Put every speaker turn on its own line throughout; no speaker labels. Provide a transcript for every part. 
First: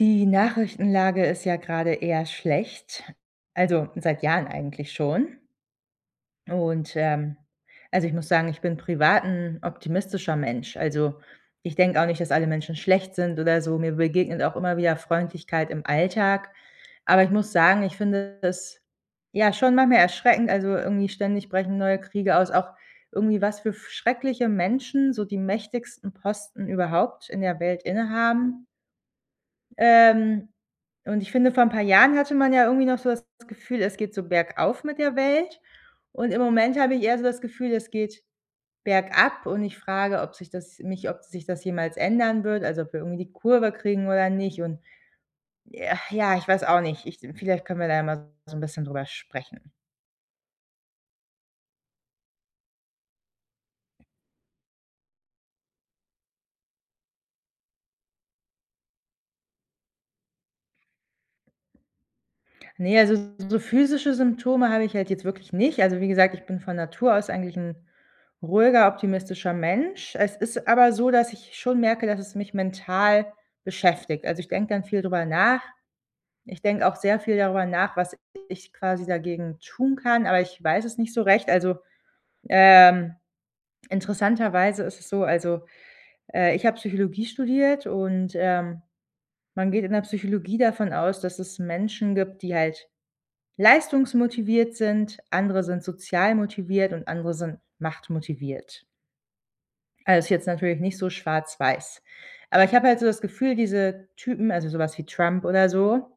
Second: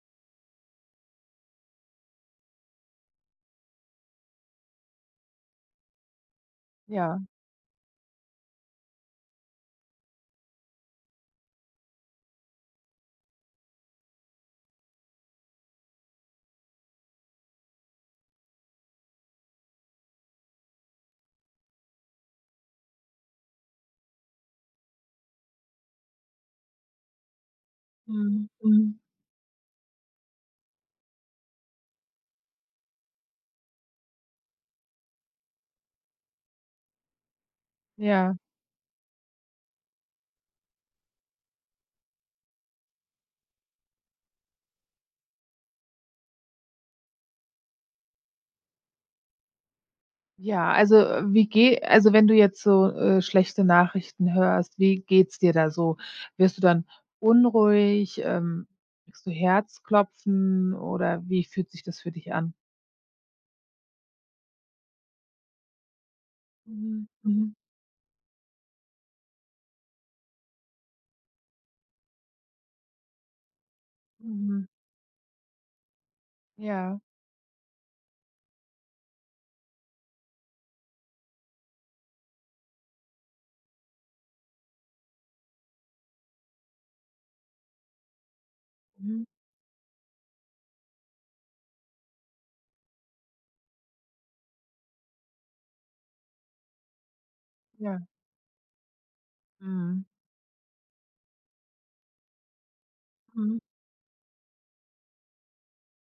Die Nachrichtenlage ist ja gerade eher schlecht, also, seit Jahren eigentlich schon. Und
Ja.
ähm, also, ich muss sagen, ich bin privat 'n optimistischer Mensch. Also, ich denke auch nicht, dass alle Menschen schlecht sind oder so, mir begegnet auch immer wieder Freundlichkeit im Alltag. Aber ich muss sagen, ich finde das, ja, schon manchmal erschreckend also, irgendwie ständig brechen neue Kriege aus auch irgendwie was für schreckliche Menschen so die mächtigsten Posten überhaupt in der Welt inne
Mhm.
haben.
Mhm.
Ähm, und ich finde, vor 'n paar Jahren hatte man ja irgendwie noch so das Gefühl, es geht so bergauf mit der Welt. Und im Moment habe ich eher so das Gefühl, es geht
Ja.
bergab und ich frage, ob sich das nicht ob sich das jemals ändern wird also, ob wir irgendwie die Kurve kriegen oder nicht und äh, ja, ich weiß auch nicht, ich vielleicht können wir da mal so 'n bisschen darüber sprechen.
Ja, also, wie geh also, wenn du jetzt so, äh, schlechte Nachrichten hörst, wie geht's dir da so? Wirst du dann unruhig, ähm, kriegst du Herzklopfen, oder wie fühlt sich das für dich an?
Ne, also, so physische Symptome habe ich halt jetzt wirklich nicht. Also, wie gesagt, ich bin von
Mhm.
Natur aus
Mhm.
eigentlich 'n ruhiger, optimistischer Mensch. Es ist aber so, dass ich schon merke, dass es mich mental beschäftigt. Also, ich
Mhm.
denke dann viel darüber nach. Ich denke auch
Ja.
sehr viel darüber nach, was ich quasi dagegen tun kann, aber ich weiß es nicht so recht. Also, ähm, interessanterweise ist es so also, äh, ich habe Psychologie studiert und, ähm,
Mhm.
man geht in der Psychologie davon aus, dass es Menschen gibt, die halt leistungsmotiviert sind, andere sind sozial motiviert und andere sind
Ja.
machtmotiviert.
Mhm.
Äh, ist jetzt natürlich nicht so schwarz-weiß. Aber ich habe halt so das Gefühl,
Mhm.
diese Typen, also, sowas wie Trump oder so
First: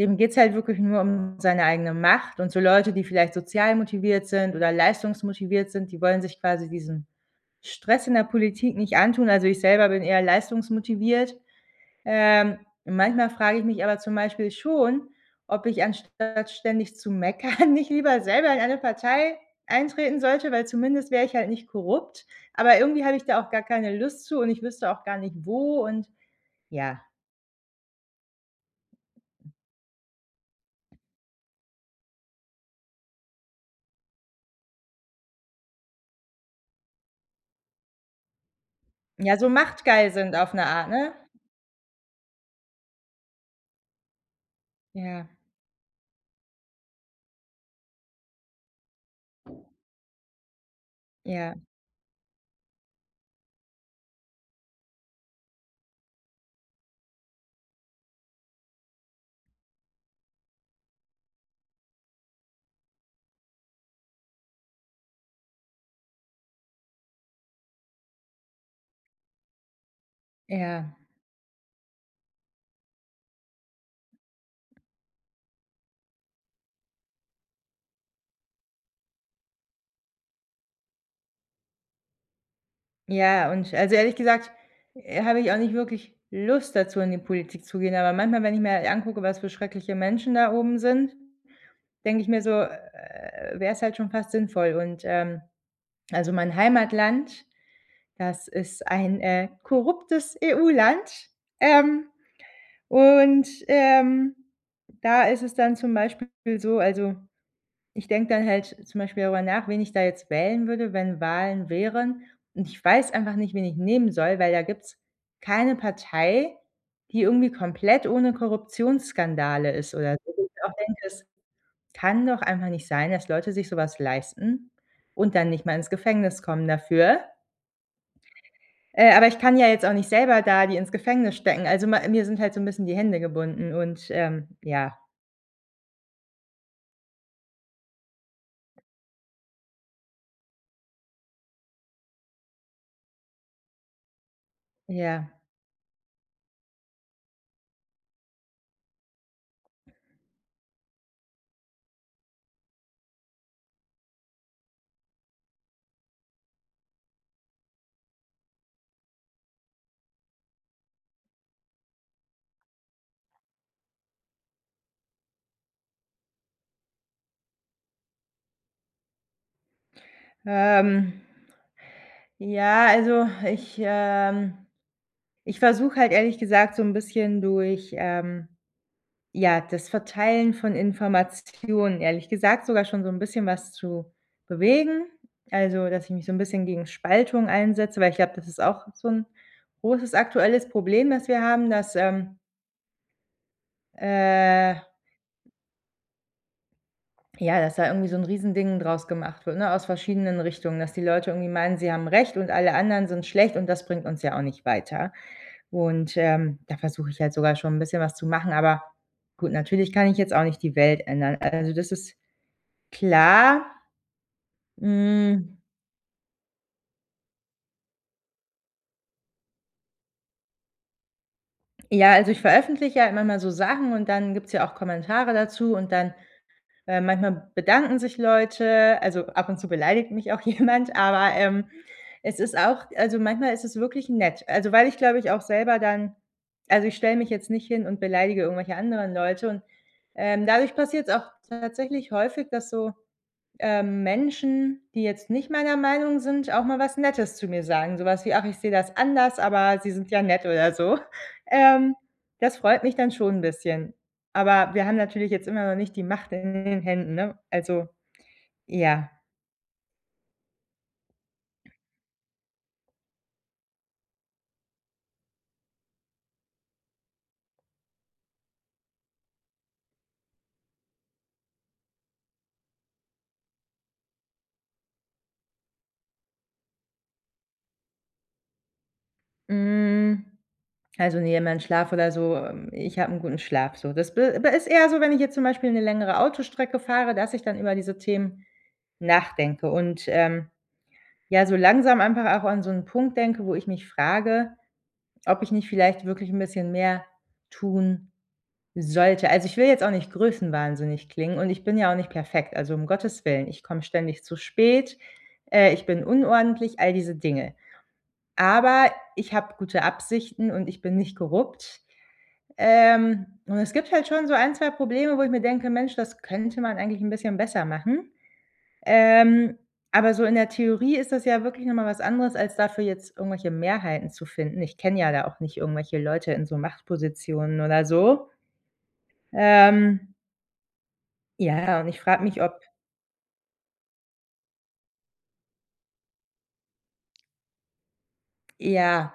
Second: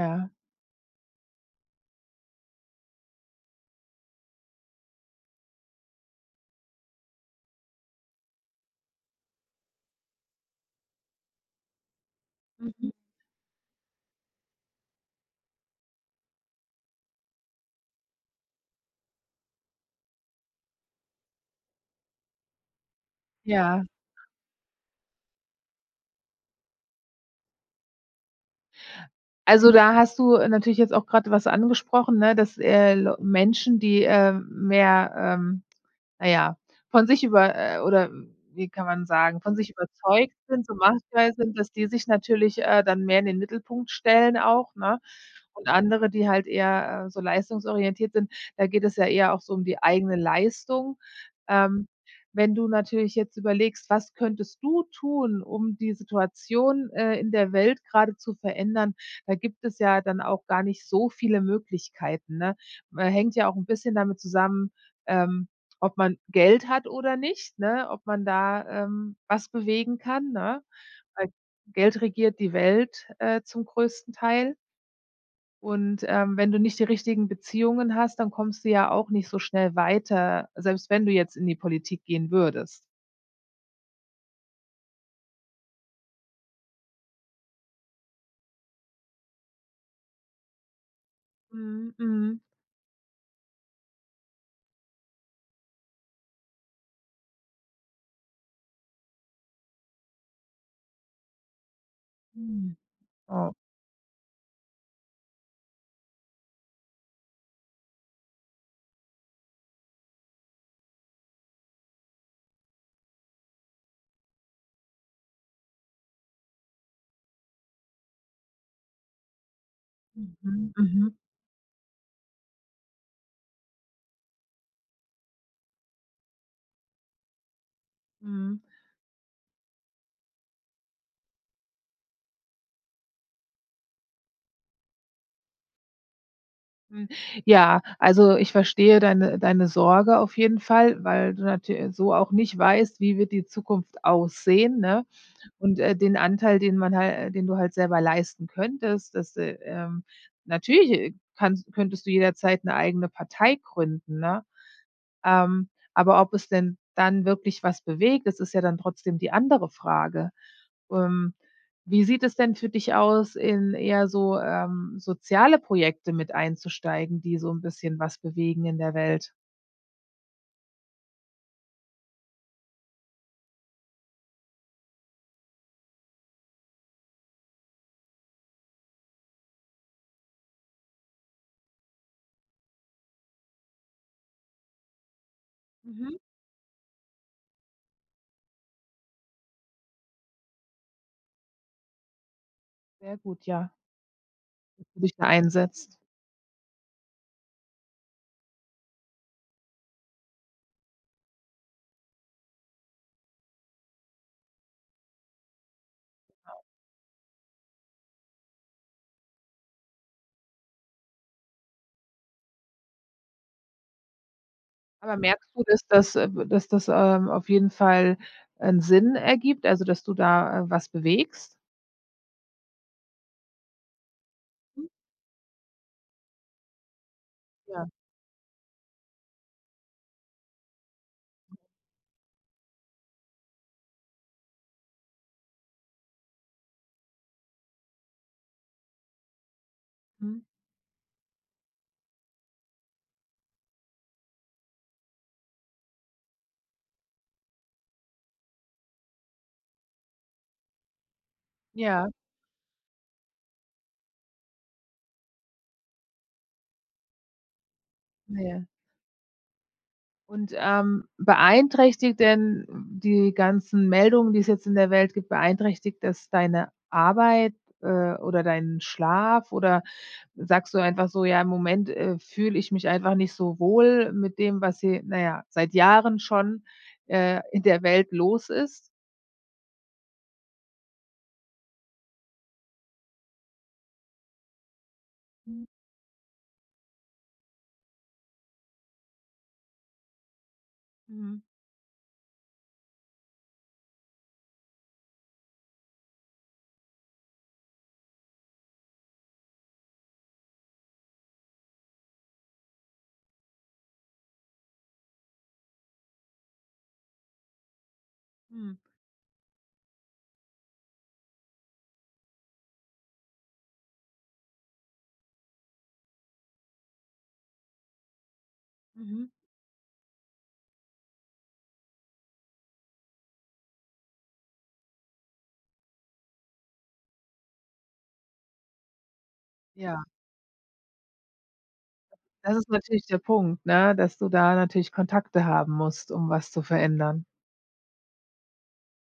dem geht's halt wirklich nur um seine eigene Macht und so Leute, die vielleicht sozial motiviert sind oder leistungsmotiviert sind, die wollen sich quasi diesen Stress in der Politik nicht antun. Also, ich selber bin eher leistungsmotiviert. Ähm,
Mhm.
manchmal frage ich mich aber zum Beispiel schon, ob ich anstatt ständig zu meckern nicht lieber selber in eine Partei eintreten sollte, weil zumindest wäre ich halt nicht korrupt, aber irgendwie habe ich da auch gar
Ja.
keine Lust zu und ich wüsste auch gar nicht wo und ja.
Also, da hast du, äh, natürlich jetzt auch gerade was angesprochen, ne, dass, äh, Leu Menschen, die, äh, mehr ähm, naja, von sich über äh, oder wie kann man
Ja,
sagen,
so
von sich
machtgeil
überzeugt
sind auf 'ne
sind, so
Art, ne?
machtgeil sind, dass die sich natürlich, äh, dann mehr in den Mittelpunkt stellen auch, ne?
Ja.
Und andere, die halt eher, äh, so leistungsorientiert sind, da geht es ja eher auch so um die eigene Leistung.
Ja.
Ähm, wenn du natürlich jetzt überlegst, was könntest du tun, um die Situation, äh, in der Welt gerade zu verändern, da gibt es ja dann auch gar nicht so viele Möglichkeiten, ne? Ma hängt ja auch 'n bisschen damit zusammen, ähm, ob man Geld hat oder nicht, ne, ob man da, ähm, was bewegen kann, ne?
Ja.
Weil Geld regiert die Welt, äh, zum größten Teil. Und, ähm, wenn du nicht die richtigen Beziehungen hast, dann kommst du ja auch nicht so schnell weiter, selbst wenn du jetzt in die Politik gehen würdest.
Ja, und also, ehrlich gesagt, äh, habe ich auch nicht wirklich Lust dazu, in die Politik zu gehen. Aber manchmal, wenn ich mir halt angucke, was für schreckliche Menschen da oben sind,
Mhm,
denke ich
mhm.
mir so, äh, wäre es halt schon fast sinnvoll. Und, ähm, also, mein Heimatland, das ist ein, äh, korruptes EU-Land. Ähm,
Mhm.
und,
Oh.
ähm, da ist es dann zum Beispiel so also, ich denke dann halt zum Beispiel darüber nach, wen ich da jetzt wählen würde, wenn Wahlen wären. Und ich weiß einfach nicht, wen ich nehmen soll, weil da gibt's keine Partei, die irgendwie komplett ohne Korruptionsskandale ist oder so. Wo ich
Mhm,
auch denke:
mhm.
„Es kann doch einfach nicht sein, dass Leute sich sowas leisten und dann nicht mal ins Gefängnis kommen dafür.“
Mhm.
Äh, aber ich kann ja jetzt auch nicht selber da die ins Gefängnis stecken. Also, ma mir sind halt so 'n bisschen die Hände gebunden und, ähm ja.
Hm. Ja. Also, ich verstehe deine deine Sorge auf jeden Fall, weil du natü so auch nicht weißt, wie wird die Zukunft aussehen, ne
Ja.
und, äh, den Anteil, den man hal den du halt selber leisten könntest, das äh, ähm, natürlich, äh, kannst könntest du jederzeit 'ne eigene Partei gründen, ne, ähm. Aber ob es denn dann wirklich was bewegt, das ist ja dann trotzdem die andere Frage. Ähm, wie sieht es denn für dich aus, in eher so, ähm, soziale Projekte mit einzusteigen, die so 'n bisschen was bewegen in der Welt?
Ähm ja, also, ich ähm, ich versuche halt ehrlich gesagt, so 'n bisschen durch, ähm, ja, das Verteilen von Informationen, ehrlich gesagt, sogar schon so 'n bisschen was zu bewegen. Also, dass ich
Mhm.
mich so 'n bisschen gegen Spaltung einsetze, weil ich glaube, das ist auch so 'n großes aktuelles Problem, das wir haben, dass, ähm
Sehr gut, ja
äh
dass du dich da einsetzt.
Ja, dass da irgendwie so 'n riesen Ding draus gemacht wird, ne, aus verschiedenen Richtungen, dass die Leute irgendwie meinen, sie haben recht und alle anderen sind schlecht und das bringt uns ja auch nicht weiter. Und, ähm,
[unintelligible]
da versuche ich halt sogar schon 'n bisschen was zu machen, aber gut, natürlich kann ich jetzt auch nicht die Welt ändern. Also, das ist klar.
Aber merkst
Hm
du, dass das, äh, b dass das, ähm, auf jeden Fall 'n Sinn ergibt, also, dass du da, äh, was bewegst?
Ja, also, ich veröffentliche ja manchmal so Sachen und dann gibt's ja auch Kommentare dazu und dann, äh, manchmal
Ja.
bedanken sich Leute. Also, ab und zu beleidigt mich auch jemand, aber,
[unintelligible]
ähm, es ist auch also, manchmal ist es wirklich nett. Also, weil ich glaube ich auch selber dann also, ich stelle mich jetzt nicht hin und beleidige irgendwelche anderen Leute und,
Mhm.
ähm, dadurch passiert's auch tatsächlich häufig, dass so, ähm, Menschen, die jetzt nicht meiner Meinung sind, auch mal was Nettes zu mir sagen, sowas wie: „Ach, ich sehe das anders, aber Sie sind ja nett.“ Oder so. Ähm,
Ja.
das freut mich dann schon 'n bisschen. Aber wir haben natürlich jetzt immer noch nicht die Macht in in den Händen, ne? Also
Ja.
ja.
Und, ähm, beeinträchtigt denn die ganzen Meldungen, die es jetzt in der Welt gibt, beeinträchtigt das deine Arbeit, äh, oder deinen Schlaf oder sagst du einfach so: „Ja, im Moment, äh, fühle ich mich einfach nicht so wohl mit dem, was hier, na ja, seit Jahren schon, äh, in der Welt los ist“?
Hm, also, ne, mein Schlaf oder so ähm, ich habe 'n guten Schlaf so. Das b aber ist eher so, wenn ich jetzt zum
[unintelligible]
Beispiel 'ne längere Autostrecke fahre, dass ich dann über diese Themen nachdenke und, ähm,
Mhm.
ja, so langsam einfach auch an so 'n Punkt denke, wo ich mich frage, ob ich nicht vielleicht wirklich 'n bisschen mehr tun sollte. Also, ich will jetzt auch nicht größenwahnsinnig klingen und ich bin ja auch nicht perfekt. Also, um Gottes Willen, ich komme ständig zu spät, äh, ich bin unordentlich, all diese Dinge.
Mhm.
Aber ich habe gute Absichten und ich bin nicht korrupt. Ähm, und es gibt halt schon so 1, 2 Probleme, wo ich mir denke: „Mensch, das könnte man eigentlich 'n bisschen besser machen.“
Mhm.
Ähm, aber so in der Theorie ist das ja wirklich nochmal was anderes, als dafür jetzt irgendwelche Mehrheiten zu finden. Ich kenne ja da auch nicht irgendwelche Leute in so Machtpositionen oder so.
Ja.
Ähm Ja, ja, und ich frage mich,
Das
ob
ist natürlich der Punkt, ne, dass du da natürlich Kontakte haben musst, um was zu verändern.
Ja.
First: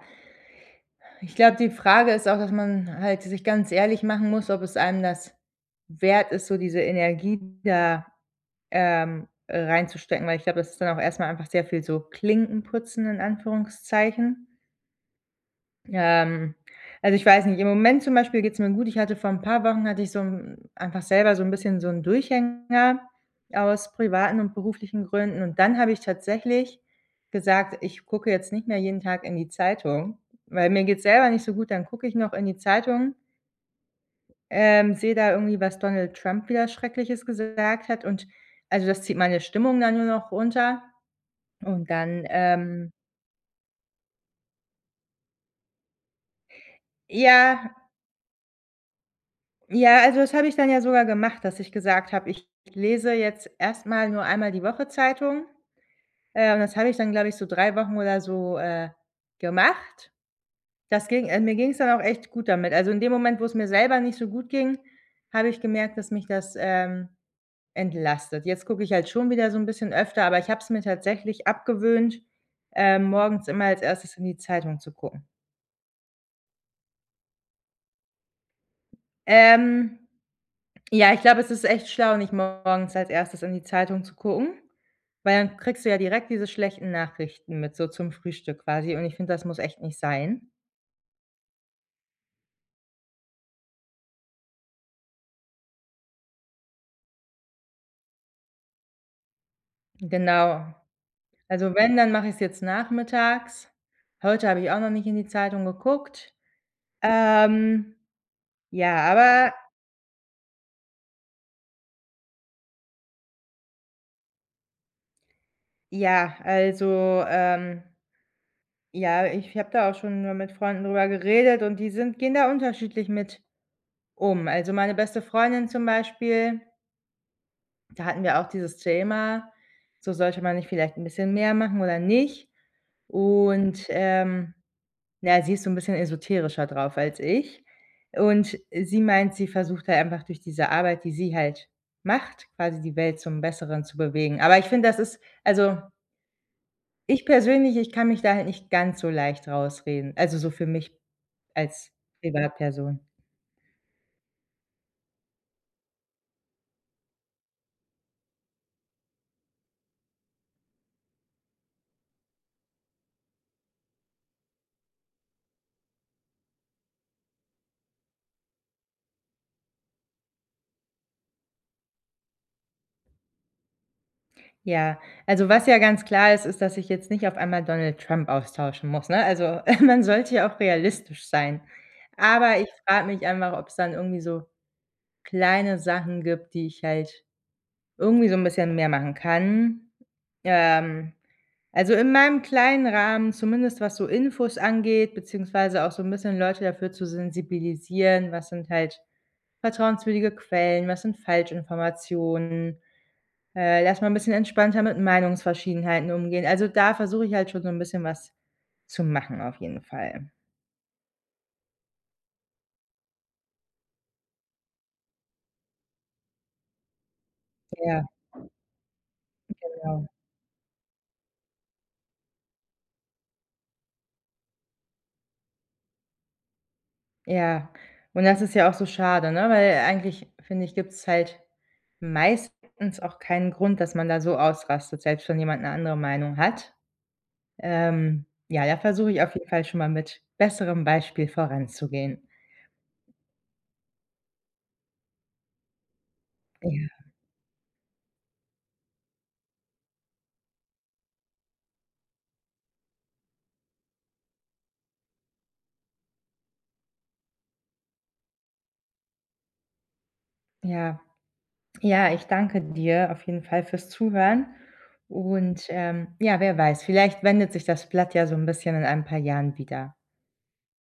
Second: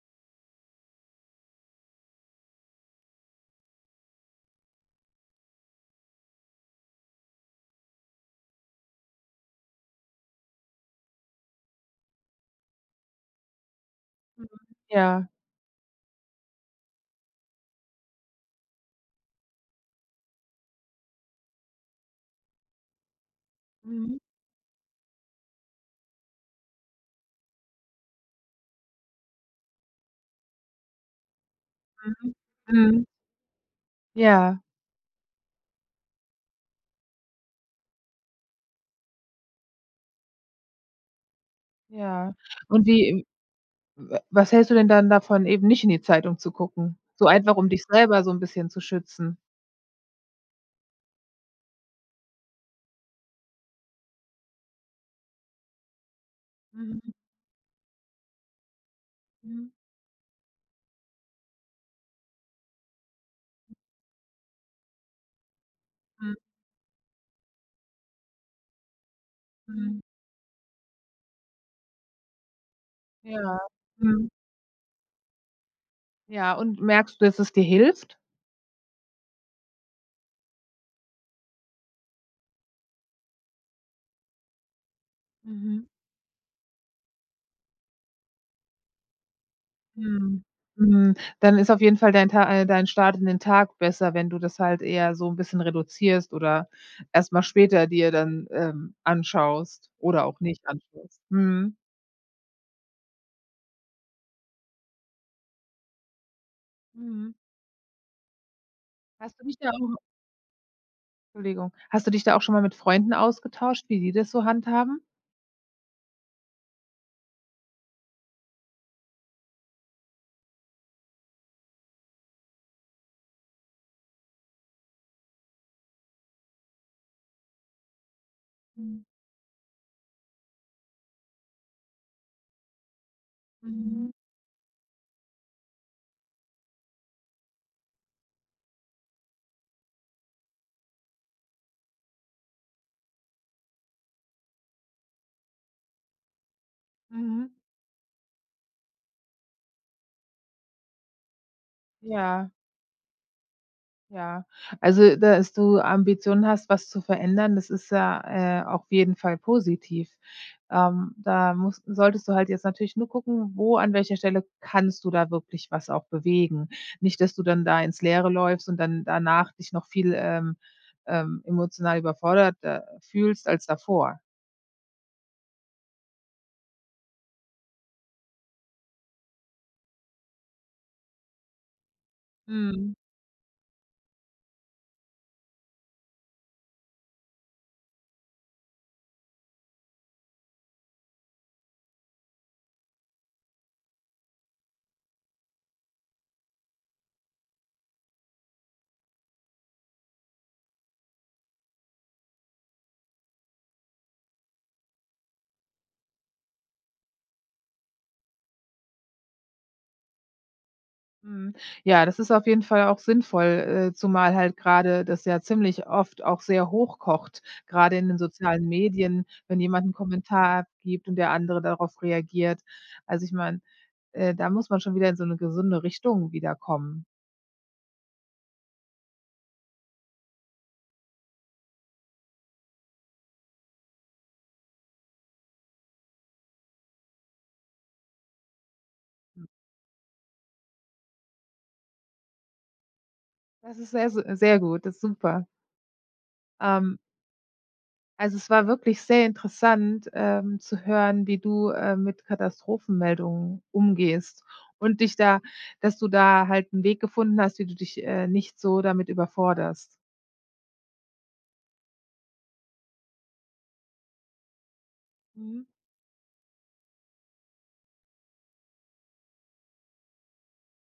Ich glaube, die Frage ist auch, dass man halt sich ganz ehrlich machen muss, ob es einem das wert ist, so diese Energie da, ähm, äh, reinzustecken, weil ich glaube, das ist dann auch erstmal einfach sehr viel so Klinken putzen in Anführungszeichen.
Mhm. Ja.
Ähm, also, ich weiß nicht im Moment zum Beispiel geht's mir gut. Ich hatte vor 'n paar Wochen hatte ich so 'n einfach selber so 'n bisschen so 'n Durchhänger aus
Mhm.
privaten und beruflichen Gründen. Und dann habe ich tatsächlich gesagt: „Ich gucke jetzt nicht mehr jeden Tag in die Zeitung, weil mir geht's selber nicht so gut, dann gucke ich noch
Mhm.
in die
Mhm.
Zeitung“
Ja.
ähm, sehe da irgendwie, was Donald Trump wieder Schreckliches gesagt hat und also, das zieht meine Stimmung dann nur noch runter und dann,
Ja. Und
ähm
wie w wa was hältst du denn dann davon, eben nicht in die Zeitung zu gucken, so einfach, um
Ja.
dich selber so 'n bisschen zu schützen?
Ja, also, das habe ich dann ja sogar gemacht, dass ich gesagt habe: „Ich lese jetzt erstmal nur einmal die Woche Zeitung.“ Äh, und das habe ich dann,
Mhm.
glaube ich so 3 Wochen oder so, äh,
Mhm.
gemacht. Das ging ähm, mir ging's dann auch echt gut damit. Also, in dem Moment, wo es mir selber nicht so gut ging, habe ich gemerkt, dass mich
Mhm.
das, ähm, entlastet. Jetzt gucke ich halt schon wieder so 'n bisschen
Mhm.
öfter, aber ich habe es mir tatsächlich abgewöhnt, ähm, morgens
Ja.
immer als erstes in
Mhm.
die Zeitung zu gucken.
Ja, und merkst du, dass es dir hilft?
Ähm, ja, ich glaube, es ist echt schlau, nicht morgens als erstes in die Zeitung zu gucken, weil dann kriegst
Mhm.
du ja direkt diese schlechten Nachrichten mit so zum Frühstück quasi, und ich finde, das muss echt nicht
Mhm.
sein.
Mhm. Dann ist auf jeden Fall dein Ta äh, dein Start in den Tag besser, wenn du das halt eher so 'n bisschen reduzierst oder erstmal später dir dann, ähm, anschaust oder auch
Genau.
nicht anschaust.
Also,
Mhm.
wenn, dann mache ich es jetzt nachmittags. Heute habe ich auch noch nicht in die Zeitung geguckt.
Mhm.
Ähm, ja,
Hast du
aber
nicht da auch Entschuldigung. Hast du dich da auch schon mal mit Freunden ausgetauscht, wie die das so handhaben?
Ja, also, ähm Ja, ich habe da auch schon mal mit Freunden drüber geredet, und die sind gehen da unterschiedlich mit um. Also, meine beste Freundin zum Beispiel da hatten wir auch dieses
Mhm.
Thema, so sollte man nicht vielleicht 'n bisschen mehr machen oder nicht. Und,
Mhm.
ähm, ja, sie ist so 'n bisschen esoterischer drauf als ich. Und sie meint, sie versucht halt einfach durch diese Arbeit, die sie halt macht, quasi die Welt zum Besseren zu bewegen. Aber ich finde, das ist also Ich
Mhm.
persönlich, ich kann mich da halt nicht ganz so leicht rausreden. Also, so für mich als
Ja.
Privatperson.
Ja. Also, dass du Ambitionen hast, was zu verändern, das ist ja, äh, auf jeden Fall positiv. Ähm, da muss solltest du halt jetzt natürlich nur gucken, wo an welcher Stelle kannst du da wirklich was auch bewegen. Nicht, dass du dann da ins Leere läufst und dann danach dich noch viel, ähm, ähm, emotional überforderter fühlst als davor.
Ja, also, was ja ganz klar ist, ist, dass ich jetzt nicht auf einmal Donald Trump austauschen muss, ne? Also, man sollte ja auch realistisch sein. Aber ich
Mhm.
frage mich einfach, ob's dann irgendwie so kleine Sachen gibt, die ich halt irgendwie so 'n bisschen mehr machen kann, ähm. Also, in meinem kleinen Rahmen, zumindest was so Infos angeht, beziehungsweise auch so 'n bisschen Leute dafür zu sensibilisieren, was sind halt vertrauenswürdige Quellen, was sind Falschinformationen. Äh, dass man 'n bisschen entspannter mit Meinungsverschiedenheiten umgehen. Also, da versuche ich halt schon so 'n bisschen was zu machen, auf jeden Fall.
Mhm, ja, das ist auf jeden Fall auch sinnvoll, äh, zumal halt gerade das ja ziemlich oft auch sehr hoch kocht, gerade
Ja.
in den sozialen Medien, wenn jemand 'nen
Genau.
Kommentar abgibt und der andere darauf reagiert. Also, ich meine, äh, da muss man schon wieder in so 'ne gesunde Richtung wieder kommen.
Ja. Und das ist ja auch so schade, ne? Weil eigentlich finde ich, gibt's halt meistens auch keinen Grund, dass man da so ausrastet, selbst wenn jemand 'ne andere Meinung hat. Ähm ja, da versuche ich auf jeden
[unintelligible]
Fall schon mal mit besserem Beispiel voranzugehen.
Das ist sehr, se sehr gut, das ist super. Ähm.
Ja.
Also, es war wirklich sehr interessant, ähm, zu hören, wie du, äh, mit Katastrophenmeldungen umgehst und dich da dass du da halt 'n Weg gefunden hast, wie du dich, äh, nicht so damit überforderst.
Ja. Ja, ich danke dir auf jeden Fall fürs Zuhören
Mhm.
und, ähm, ja, wer weiß, vielleicht wendet sich das Blatt ja so 'n bisschen in ein paar Jahren wieder.